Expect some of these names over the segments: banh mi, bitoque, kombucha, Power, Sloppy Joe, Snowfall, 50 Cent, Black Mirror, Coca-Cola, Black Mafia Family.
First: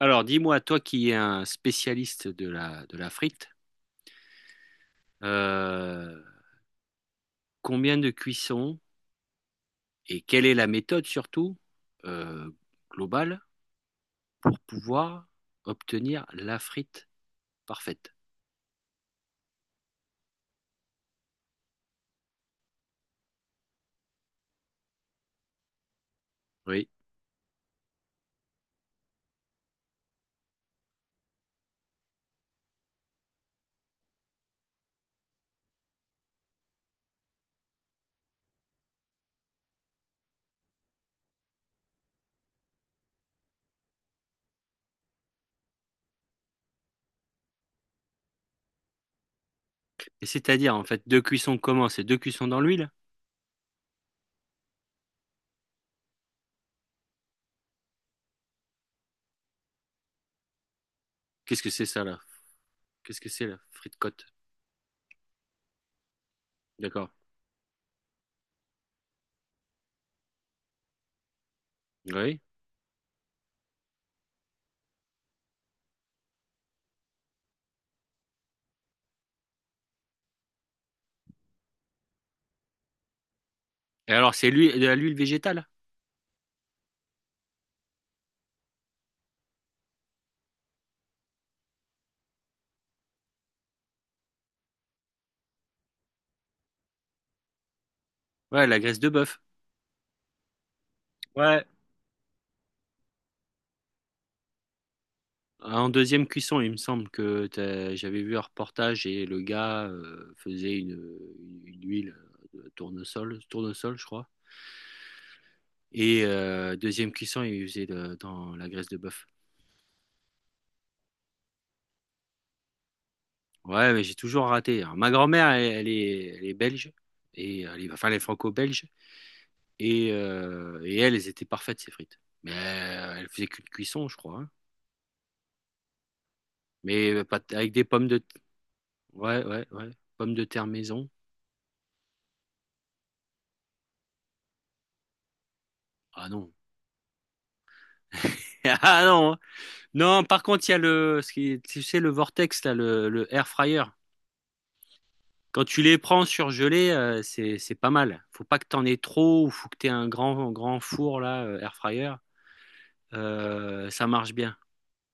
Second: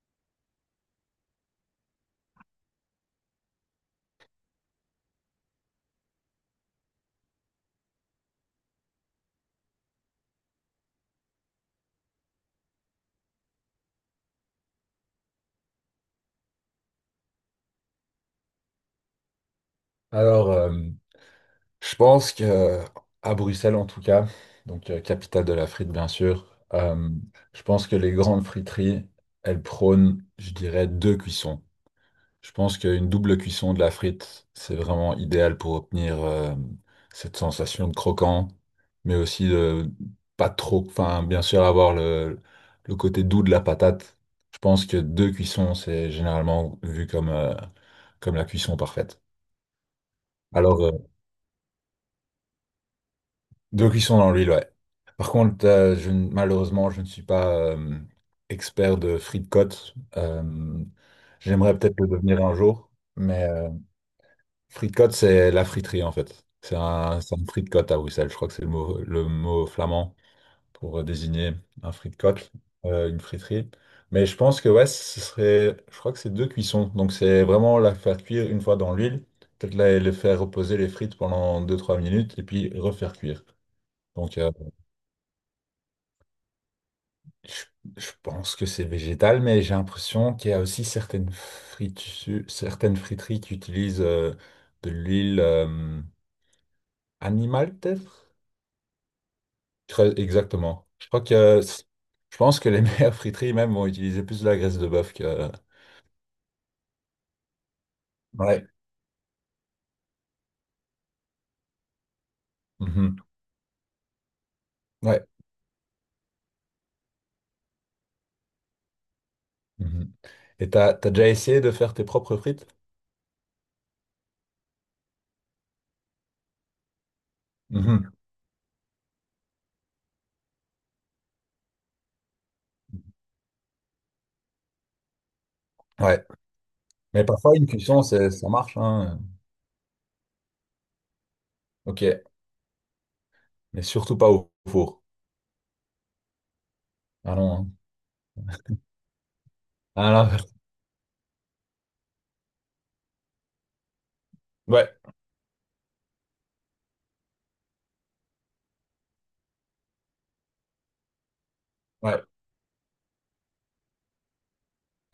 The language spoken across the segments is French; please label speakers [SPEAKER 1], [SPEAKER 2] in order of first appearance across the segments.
[SPEAKER 1] Alors, dis-moi, toi qui es un spécialiste de la frite, euh, combien de cuissons et quelle est la méthode surtout euh, globale pour pouvoir obtenir la frite parfaite?
[SPEAKER 2] Alors, je pense que à Bruxelles en tout cas, donc capitale de la frite bien sûr,
[SPEAKER 1] Oui.
[SPEAKER 2] je pense que les grandes friteries, elles prônent, je dirais, deux cuissons. Je pense qu'une double cuisson de la frite, c'est vraiment idéal pour obtenir cette sensation de croquant, mais aussi de pas trop, enfin bien sûr avoir le côté doux de la patate. Je pense que deux cuissons, c'est généralement vu comme la cuisson parfaite.
[SPEAKER 1] Et c'est-à-dire,
[SPEAKER 2] Alors,
[SPEAKER 1] en fait, deux cuissons comment? C'est deux cuissons dans l'huile?
[SPEAKER 2] deux cuissons dans l'huile, ouais. Par contre, je, ne- malheureusement, je ne suis pas expert de frites-côtes.
[SPEAKER 1] Qu'est-ce que
[SPEAKER 2] J'aimerais
[SPEAKER 1] c'est
[SPEAKER 2] peut-être
[SPEAKER 1] ça,
[SPEAKER 2] le
[SPEAKER 1] là?
[SPEAKER 2] devenir un jour,
[SPEAKER 1] Qu'est-ce que
[SPEAKER 2] mais
[SPEAKER 1] c'est la frite côte?
[SPEAKER 2] frites-côtes, c'est la friterie en fait. C'est
[SPEAKER 1] D'accord.
[SPEAKER 2] un, c'est un frite-côte à Bruxelles. Je crois que c'est le mot flamand pour désigner un
[SPEAKER 1] Oui.
[SPEAKER 2] frite-côte, une friterie. Mais je pense que ouais, je crois que c'est deux cuissons. Donc c'est vraiment la faire cuire une fois dans l'huile, peut-être les faire reposer les frites pendant 2-3 minutes et puis refaire cuire.
[SPEAKER 1] Et alors,
[SPEAKER 2] Donc
[SPEAKER 1] c'est
[SPEAKER 2] euh,
[SPEAKER 1] l'huile, de l'huile végétale?
[SPEAKER 2] Je je pense que c'est végétal, mais j'ai l'impression qu'il y a aussi certaines friteries qui utilisent de l'huile animale, peut-être?
[SPEAKER 1] Ouais, la graisse de bœuf.
[SPEAKER 2] Exactement. Je crois que
[SPEAKER 1] Ouais.
[SPEAKER 2] je pense que les meilleures friteries même vont utiliser plus de la graisse de bœuf que.
[SPEAKER 1] En deuxième cuisson, il me semble que j'avais vu un
[SPEAKER 2] Ouais.
[SPEAKER 1] reportage et le gars faisait une huile de
[SPEAKER 2] Mhm.
[SPEAKER 1] tournesol, je crois.
[SPEAKER 2] Ouais.
[SPEAKER 1] Et deuxième cuisson, il dans la graisse de bœuf.
[SPEAKER 2] Mhm. Et t'as déjà essayé de faire tes propres frites?
[SPEAKER 1] Ouais, mais j'ai toujours raté. Alors, ma grand-mère, elle est belge, et, enfin,
[SPEAKER 2] Mhm.
[SPEAKER 1] elle est franco-belge, et elle, elles étaient parfaites, ces frites. Mais elle faisait qu'une cuisson, je crois, hein.
[SPEAKER 2] Ouais.
[SPEAKER 1] Mais
[SPEAKER 2] Mais
[SPEAKER 1] pas,
[SPEAKER 2] parfois une
[SPEAKER 1] avec des
[SPEAKER 2] cuisson,
[SPEAKER 1] pommes de...
[SPEAKER 2] ça marche, hein.
[SPEAKER 1] Ouais, ouais, ouais. Pommes de terre maison.
[SPEAKER 2] Ok. Mais surtout pas au four.
[SPEAKER 1] Ah non.
[SPEAKER 2] Ah non, hein.
[SPEAKER 1] Ah non, hein.
[SPEAKER 2] Ah
[SPEAKER 1] Non,
[SPEAKER 2] là.
[SPEAKER 1] par contre, il y a ce tu sais, le vortex, là, le air fryer.
[SPEAKER 2] Ouais.
[SPEAKER 1] Quand tu les prends surgelés, c'est pas mal. Faut pas que t'en aies trop ou faut que t'aies un grand four, là, air fryer.
[SPEAKER 2] Ouais.
[SPEAKER 1] Ça marche bien.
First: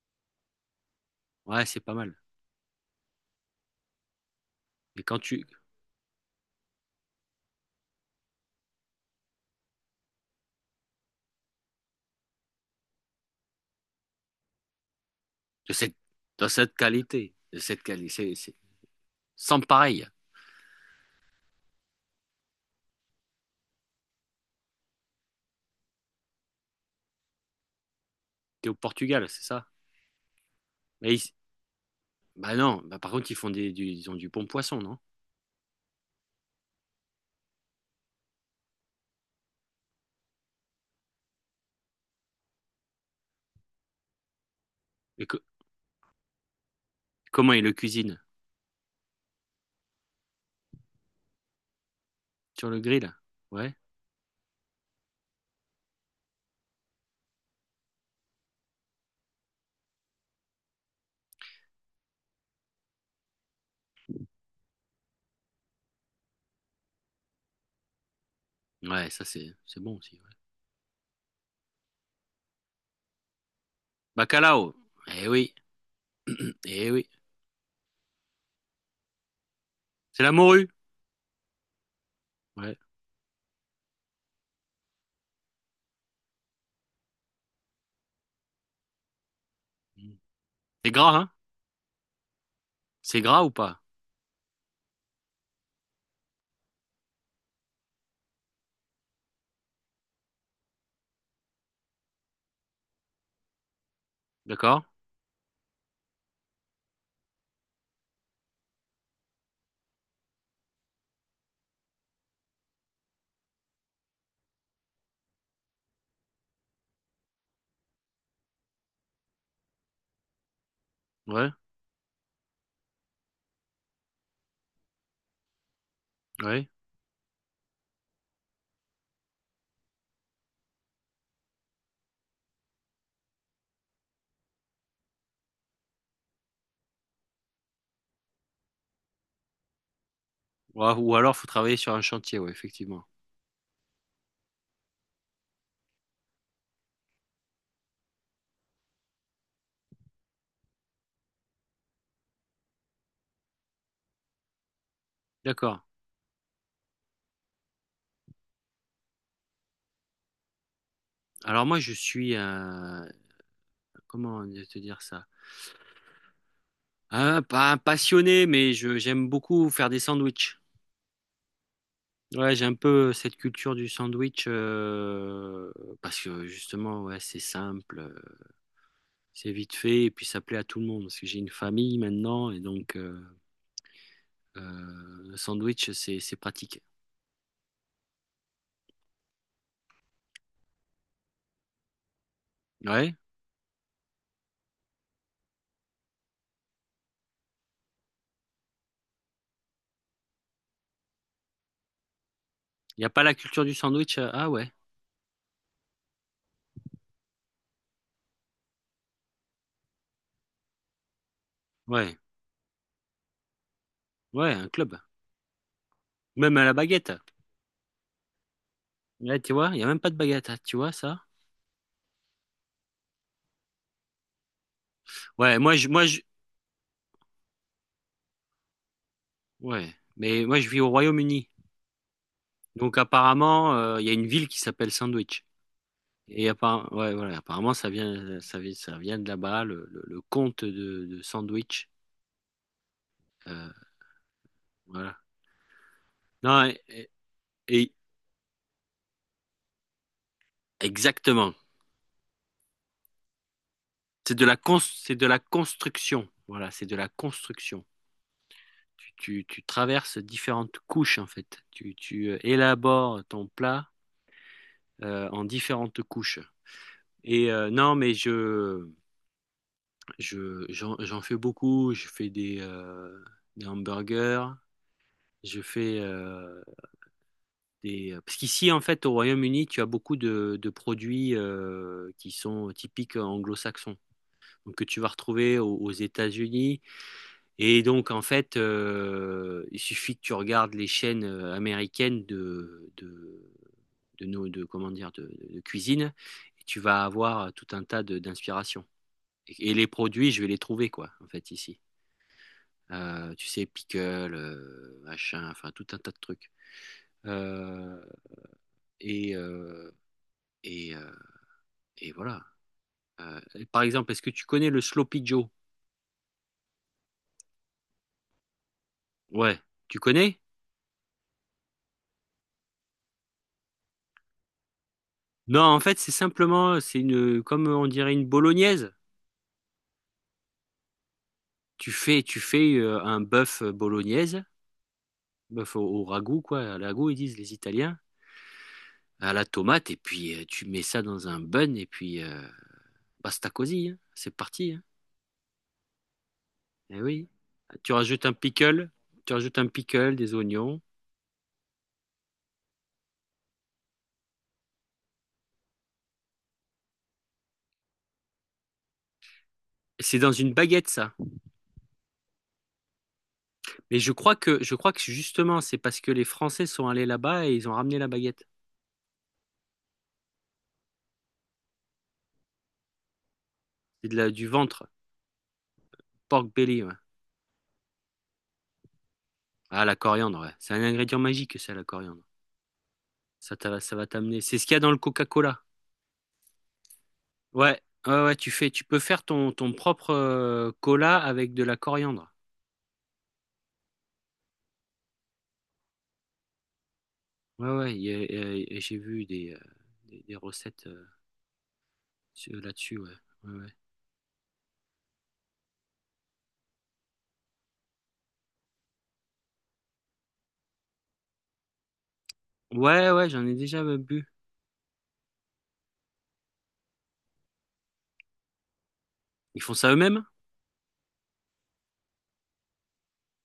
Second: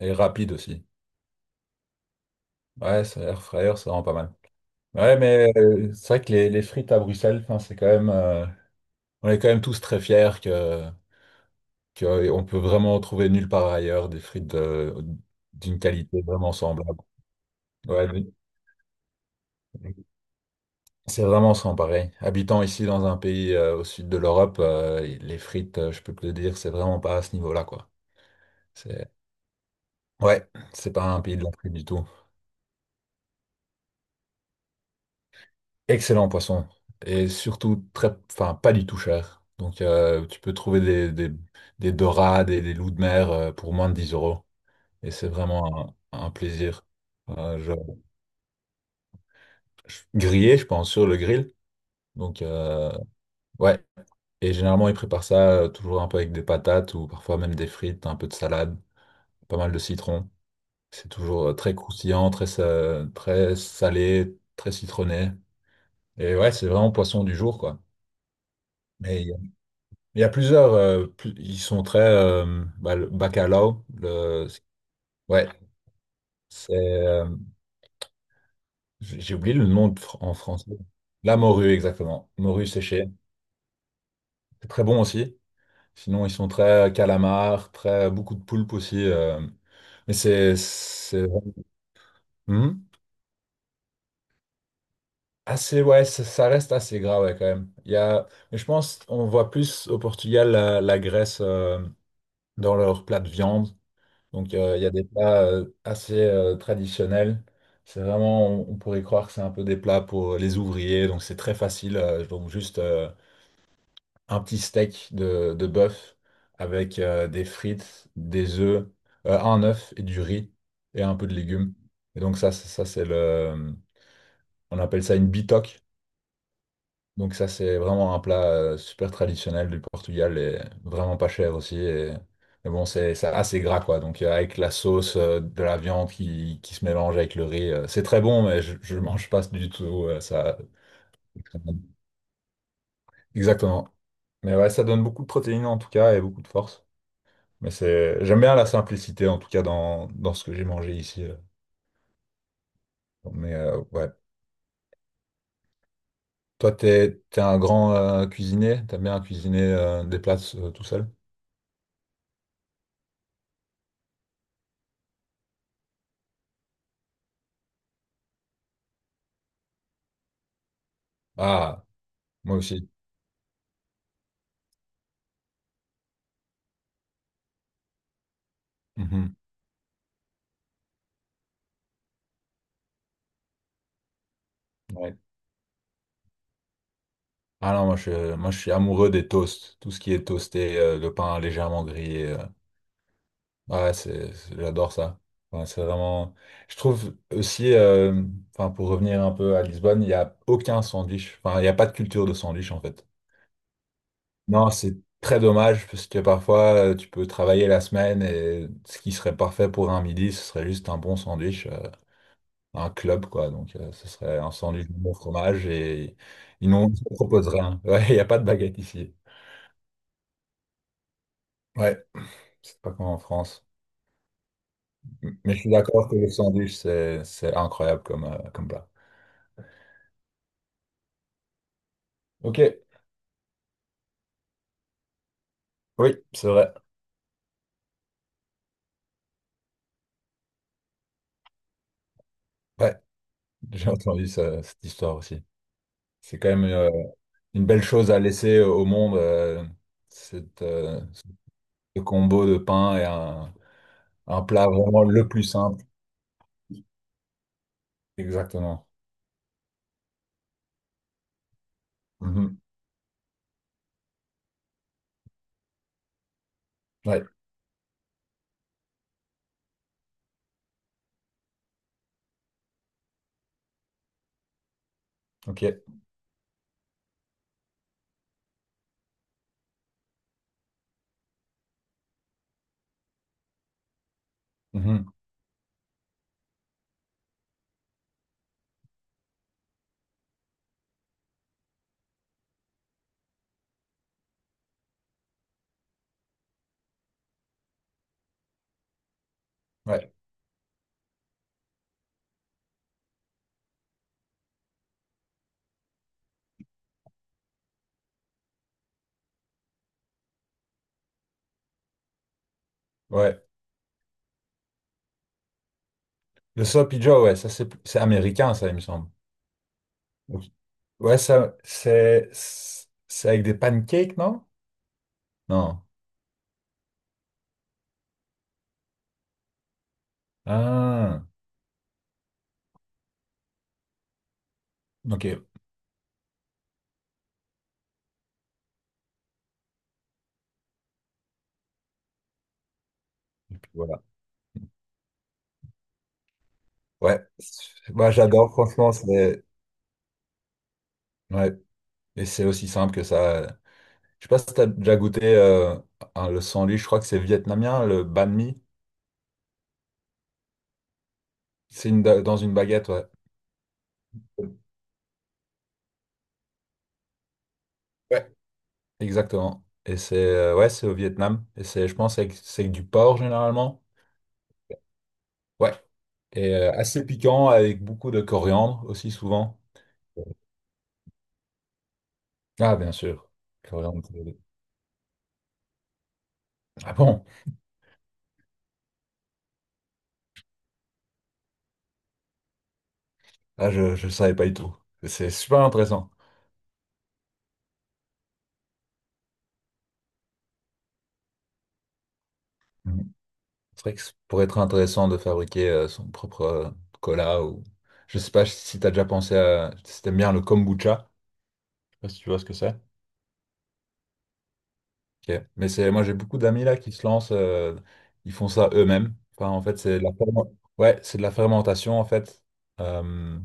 [SPEAKER 2] Et rapide aussi.
[SPEAKER 1] Ouais, c'est pas mal.
[SPEAKER 2] Ouais, ça, air fryer, c'est vraiment pas mal.
[SPEAKER 1] Mais
[SPEAKER 2] Ouais,
[SPEAKER 1] quand tu,
[SPEAKER 2] mais c'est vrai que les frites à Bruxelles, enfin, on est quand même tous très fiers que on peut vraiment trouver nulle part ailleurs des frites
[SPEAKER 1] de
[SPEAKER 2] d'une
[SPEAKER 1] cette,
[SPEAKER 2] qualité
[SPEAKER 1] dans
[SPEAKER 2] vraiment
[SPEAKER 1] cette
[SPEAKER 2] semblable.
[SPEAKER 1] qualité, de cette
[SPEAKER 2] Ouais, mais
[SPEAKER 1] qualité, c'est sans pareil.
[SPEAKER 2] c'est vraiment sans pareil. Habitant ici dans un pays au sud de l'Europe, les frites, je peux te le dire, c'est vraiment pas à ce niveau-là, quoi.
[SPEAKER 1] T'es au
[SPEAKER 2] C'est,
[SPEAKER 1] Portugal, c'est ça?
[SPEAKER 2] ouais, c'est pas
[SPEAKER 1] Mais
[SPEAKER 2] un
[SPEAKER 1] ils-
[SPEAKER 2] pays de la frite du tout.
[SPEAKER 1] bah non, bah par contre, ils font ils ont du bon poisson, non?
[SPEAKER 2] Excellent poisson. Et surtout, enfin, pas du tout cher. Donc, tu peux trouver des dorades et des loups de mer pour moins de 10 euros. Et
[SPEAKER 1] Et
[SPEAKER 2] c'est
[SPEAKER 1] co-
[SPEAKER 2] vraiment un plaisir.
[SPEAKER 1] comment
[SPEAKER 2] Euh,
[SPEAKER 1] ils
[SPEAKER 2] je,
[SPEAKER 1] le cuisinent?
[SPEAKER 2] Grillé, je pense, sur le grill. Donc,
[SPEAKER 1] Sur le grill? Ouais.
[SPEAKER 2] ouais. Et généralement, ils préparent ça toujours un peu avec des patates ou parfois même des frites, un peu de salade, pas mal de citron. C'est toujours très croustillant, très salé, très citronné. Et ouais, c'est vraiment poisson du jour, quoi.
[SPEAKER 1] Ouais, ça, c'est bon aussi,
[SPEAKER 2] Il y a
[SPEAKER 1] ouais.
[SPEAKER 2] ils sont très, bah, le bacalao,
[SPEAKER 1] Bacalao. Eh
[SPEAKER 2] ouais,
[SPEAKER 1] oui.
[SPEAKER 2] c'est,
[SPEAKER 1] Eh oui.
[SPEAKER 2] euh, j'ai oublié le nom
[SPEAKER 1] C'est la
[SPEAKER 2] en
[SPEAKER 1] morue.
[SPEAKER 2] français. La morue, exactement. Morue
[SPEAKER 1] Ouais.
[SPEAKER 2] séchée. C'est très bon aussi. Sinon, ils sont très calamars beaucoup de poulpe aussi, mais c'est,
[SPEAKER 1] C'est gras,
[SPEAKER 2] c'est,
[SPEAKER 1] hein?
[SPEAKER 2] Hmm?
[SPEAKER 1] C'est gras ou pas?
[SPEAKER 2] Assez, ouais, ça reste assez gras, ouais, quand même. Mais je pense, on voit plus au Portugal la graisse, dans leur plat de viande. Donc, il
[SPEAKER 1] D'accord?
[SPEAKER 2] y a des plats assez traditionnels. On pourrait croire que c'est un peu des plats pour les ouvriers. Donc, c'est très facile. Juste un petit steak de bœuf avec des frites, des œufs, un œuf et du riz et un peu de
[SPEAKER 1] Ouais,
[SPEAKER 2] légumes. Et donc, ça, c'est le. On appelle ça une bitoque.
[SPEAKER 1] ouais.
[SPEAKER 2] Donc ça, c'est vraiment un plat super traditionnel du Portugal et vraiment pas cher aussi. Mais bon, c'est assez gras, quoi. Donc, avec la sauce de la viande qui se mélange avec le riz, c'est très bon, mais je mange pas du tout ça.
[SPEAKER 1] Ou alors, faut travailler sur un chantier, ouais, effectivement.
[SPEAKER 2] Exactement. Mais ouais, ça donne beaucoup de protéines en tout cas et beaucoup de force. J'aime bien la simplicité en tout cas dans ce que j'ai mangé ici. Ouais.
[SPEAKER 1] D'accord.
[SPEAKER 2] Toi, t'es un grand cuisinier? T'aimes bien cuisiner des plats tout seul?
[SPEAKER 1] Alors moi, je suis, comment te dire ça? Pas un passionné, mais je, j'aime beaucoup faire des sandwichs.
[SPEAKER 2] Ah,
[SPEAKER 1] Ouais,
[SPEAKER 2] moi
[SPEAKER 1] j'ai un
[SPEAKER 2] aussi.
[SPEAKER 1] peu cette culture du sandwich parce que justement, ouais, c'est simple, c'est vite fait et puis ça plaît à tout le monde parce que j'ai une famille maintenant et donc
[SPEAKER 2] Ouais.
[SPEAKER 1] un sandwich, c'est pratique.
[SPEAKER 2] Ah non, moi je suis amoureux des toasts. Tout ce qui est toasté, le pain légèrement grillé.
[SPEAKER 1] Ouais.
[SPEAKER 2] Ouais, j'adore ça. Ouais, c'est vraiment. Je trouve aussi, enfin, pour revenir un peu à Lisbonne, il n'y a aucun sandwich. Enfin, il n'y a pas de culture de sandwich en
[SPEAKER 1] Il n'y
[SPEAKER 2] fait.
[SPEAKER 1] a pas la culture du sandwich. Ah
[SPEAKER 2] Non,
[SPEAKER 1] ouais,
[SPEAKER 2] c'est très dommage parce que parfois tu peux travailler la semaine et ce qui serait parfait pour un midi, ce serait juste un bon sandwich,
[SPEAKER 1] ouais,
[SPEAKER 2] un club quoi. Donc, ce serait un
[SPEAKER 1] ouais, un
[SPEAKER 2] sandwich de
[SPEAKER 1] club.
[SPEAKER 2] bon fromage et
[SPEAKER 1] Même à la
[SPEAKER 2] ils
[SPEAKER 1] baguette.
[SPEAKER 2] ne proposent rien. Ouais, il n'y a pas de baguette ici.
[SPEAKER 1] Là, tu vois, il n'y a même pas de baguette, hein, tu vois ça?
[SPEAKER 2] Ouais. C'est pas comme en France. Mais je
[SPEAKER 1] Ouais,
[SPEAKER 2] suis d'accord que le sandwich, c'est incroyable comme plat.
[SPEAKER 1] ouais, mais moi, je vis au Royaume-Uni.
[SPEAKER 2] Ok,
[SPEAKER 1] Donc, apparemment, il y a une ville qui s'appelle Sandwich.
[SPEAKER 2] oui,
[SPEAKER 1] Et
[SPEAKER 2] c'est vrai.
[SPEAKER 1] apparemment, ouais, voilà, apparemment, ça vient de là-bas, le comte de Sandwich.
[SPEAKER 2] Ouais,
[SPEAKER 1] Euh,
[SPEAKER 2] j'ai cette histoire
[SPEAKER 1] voilà.
[SPEAKER 2] aussi. C'est quand même
[SPEAKER 1] Non,
[SPEAKER 2] une belle
[SPEAKER 1] et-
[SPEAKER 2] chose à laisser au monde, cette, euh, ce
[SPEAKER 1] exactement.
[SPEAKER 2] combo de pain et un plat vraiment
[SPEAKER 1] C'est de
[SPEAKER 2] le
[SPEAKER 1] la
[SPEAKER 2] plus simple.
[SPEAKER 1] construction. Voilà, c'est de la construction.
[SPEAKER 2] Exactement.
[SPEAKER 1] Tu traverses différentes couches en fait.
[SPEAKER 2] Mhm.
[SPEAKER 1] Élabores ton plat en différentes couches.
[SPEAKER 2] Ouais,
[SPEAKER 1] Et non, mais j'en fais beaucoup. Je fais des hamburgers. Je
[SPEAKER 2] ok.
[SPEAKER 1] fais des... parce qu'ici, en fait, au Royaume-Uni, tu as beaucoup de produits qui sont typiques anglo-saxons. Donc, que tu vas
[SPEAKER 2] Mhm.
[SPEAKER 1] retrouver aux États-Unis. Et donc, en fait, il suffit que tu regardes les chaînes américaines comment dire, de cuisine, et tu vas avoir tout un d'inspirations. Et les
[SPEAKER 2] Ouais,
[SPEAKER 1] produits, je vais les trouver, quoi, en fait, ici. Tu sais, pickle, machin, enfin, tout un tas de trucs. Euh, et, euh, et, euh, et voilà. Euh,
[SPEAKER 2] ouais.
[SPEAKER 1] par exemple, est-ce que tu connais le Sloppy Joe?
[SPEAKER 2] Le sloppy Joe, ouais, ça c'est américain, ça, il me semble.
[SPEAKER 1] Ouais, tu connais?
[SPEAKER 2] Ok. Ouais, ça, c'est avec des pancakes, non?
[SPEAKER 1] Non, en
[SPEAKER 2] Non.
[SPEAKER 1] fait, c'est simplement, comme on dirait une bolognaise.
[SPEAKER 2] Ah,
[SPEAKER 1] Tu fais un bœuf bolognaise,
[SPEAKER 2] ok.
[SPEAKER 1] bœuf au ragoût, quoi, à la ragoût, ils disent les Italiens, à la tomate, et puis tu mets ça dans un bun, et puis basta così, hein,
[SPEAKER 2] Voilà.
[SPEAKER 1] c'est parti, hein. Eh
[SPEAKER 2] Ouais.
[SPEAKER 1] oui. Tu
[SPEAKER 2] Moi,
[SPEAKER 1] rajoutes un
[SPEAKER 2] j'adore,
[SPEAKER 1] pickle,
[SPEAKER 2] franchement,
[SPEAKER 1] tu
[SPEAKER 2] c'est.
[SPEAKER 1] rajoutes un pickle, des oignons.
[SPEAKER 2] Ouais. Et c'est aussi simple que ça. Je sais pas si t'as déjà goûté le sandwich, je crois que c'est vietnamien, le banh mi.
[SPEAKER 1] C'est dans une baguette, ça.
[SPEAKER 2] Dans une baguette, ouais.
[SPEAKER 1] Mais je crois que justement, c'est parce que les Français sont allés là-bas et ils ont ramené la
[SPEAKER 2] Ouais.
[SPEAKER 1] baguette.
[SPEAKER 2] Exactement. Et c'est Ouais, c'est au Vietnam. Et c'est, je pense, c'est avec du porc généralement.
[SPEAKER 1] C'est de la, du ventre,
[SPEAKER 2] Ouais.
[SPEAKER 1] pork
[SPEAKER 2] Et euh,
[SPEAKER 1] belly, ouais.
[SPEAKER 2] assez piquant avec beaucoup de coriandre aussi souvent.
[SPEAKER 1] Ah, la coriandre, ouais. C'est un ingrédient magique, ça, la coriandre.
[SPEAKER 2] Ah, bien sûr.
[SPEAKER 1] Ça, ça va
[SPEAKER 2] Coriandre.
[SPEAKER 1] t'amener. C'est ce qu'il y a dans le Coca-Cola.
[SPEAKER 2] Ah bon?
[SPEAKER 1] Ouais, ouais, ouais, tu peux faire ton propre cola avec de la coriandre.
[SPEAKER 2] Ah, je ne savais pas du tout. C'est super intéressant.
[SPEAKER 1] Ouais, ouais, j'ai vu des, des recettes là-dessus, ouais. Ouais, ouais.
[SPEAKER 2] C'est vrai que ça pourrait être intéressant de fabriquer son propre cola ou je sais pas si t'as déjà pensé à si t'aimes bien le kombucha, je sais pas si tu vois ce que c'est.
[SPEAKER 1] Ouais, ouais, j'en ai déjà bu.
[SPEAKER 2] Ok. Mais c'est moi j'ai beaucoup d'amis là qui se lancent, ils font ça eux-mêmes. Enfin,
[SPEAKER 1] Ils
[SPEAKER 2] en
[SPEAKER 1] font
[SPEAKER 2] fait,
[SPEAKER 1] ça
[SPEAKER 2] c'est de la
[SPEAKER 1] eux-mêmes.
[SPEAKER 2] ferme- ouais, c'est de la fermentation en fait. Euh,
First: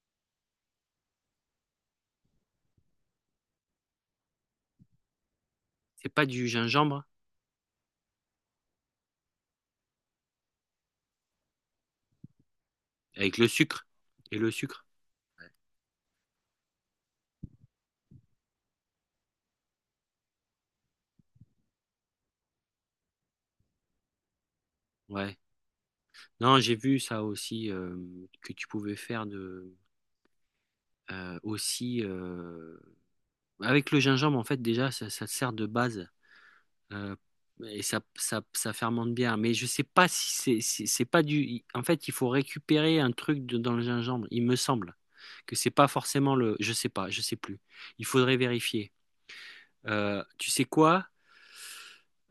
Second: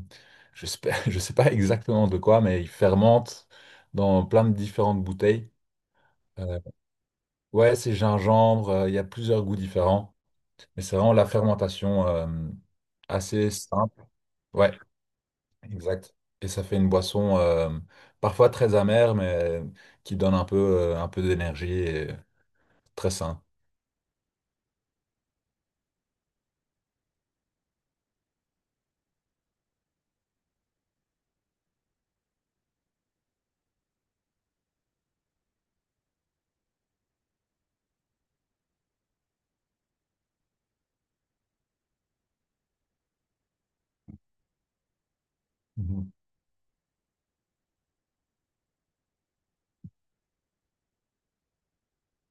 [SPEAKER 2] je sais pas, je sais pas exactement de quoi mais ils fermentent dans plein de différentes bouteilles.
[SPEAKER 1] C'est pas du
[SPEAKER 2] Euh,
[SPEAKER 1] gingembre
[SPEAKER 2] ouais, c'est gingembre, il y a plusieurs goûts différents. Mais c'est vraiment la fermentation
[SPEAKER 1] avec
[SPEAKER 2] assez simple.
[SPEAKER 1] le
[SPEAKER 2] Ouais.
[SPEAKER 1] sucre.
[SPEAKER 2] Exact. Et ça fait une boisson parfois très amère, mais qui donne un peu d'énergie et très sain.
[SPEAKER 1] Ouais. Non, j'ai vu ça aussi que tu pouvais faire de aussi avec le gingembre en fait déjà ça, ça te sert de base. Euh, et ça, ça fermente bien. Mais je sais pas si c'est, c'est pas du. En fait, il faut récupérer un dans le gingembre. Il me semble que c'est pas
[SPEAKER 2] Mhm.
[SPEAKER 1] forcément le. Je sais pas, je sais plus. Il faudrait vérifier. Tu sais quoi?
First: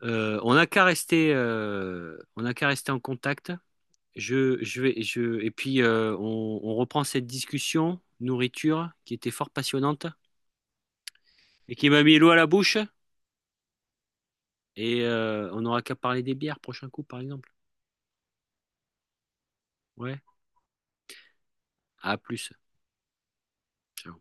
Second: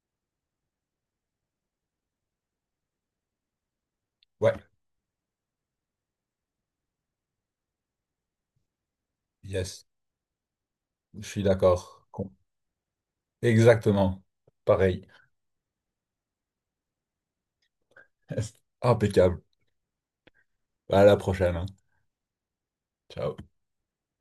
[SPEAKER 1] On n'a qu'à rester en contact.
[SPEAKER 2] Ouais,
[SPEAKER 1] Et puis on reprend cette discussion nourriture qui était fort
[SPEAKER 2] yes,
[SPEAKER 1] passionnante
[SPEAKER 2] je suis
[SPEAKER 1] et qui m'a
[SPEAKER 2] d'accord.
[SPEAKER 1] mis l'eau à la bouche.
[SPEAKER 2] Exactement.
[SPEAKER 1] Et
[SPEAKER 2] Pareil.
[SPEAKER 1] on n'aura qu'à parler des bières prochain coup, par exemple.
[SPEAKER 2] Impeccable.
[SPEAKER 1] Ouais.
[SPEAKER 2] À la prochaine, hein.
[SPEAKER 1] À plus.
[SPEAKER 2] Ciao.
[SPEAKER 1] Ciao.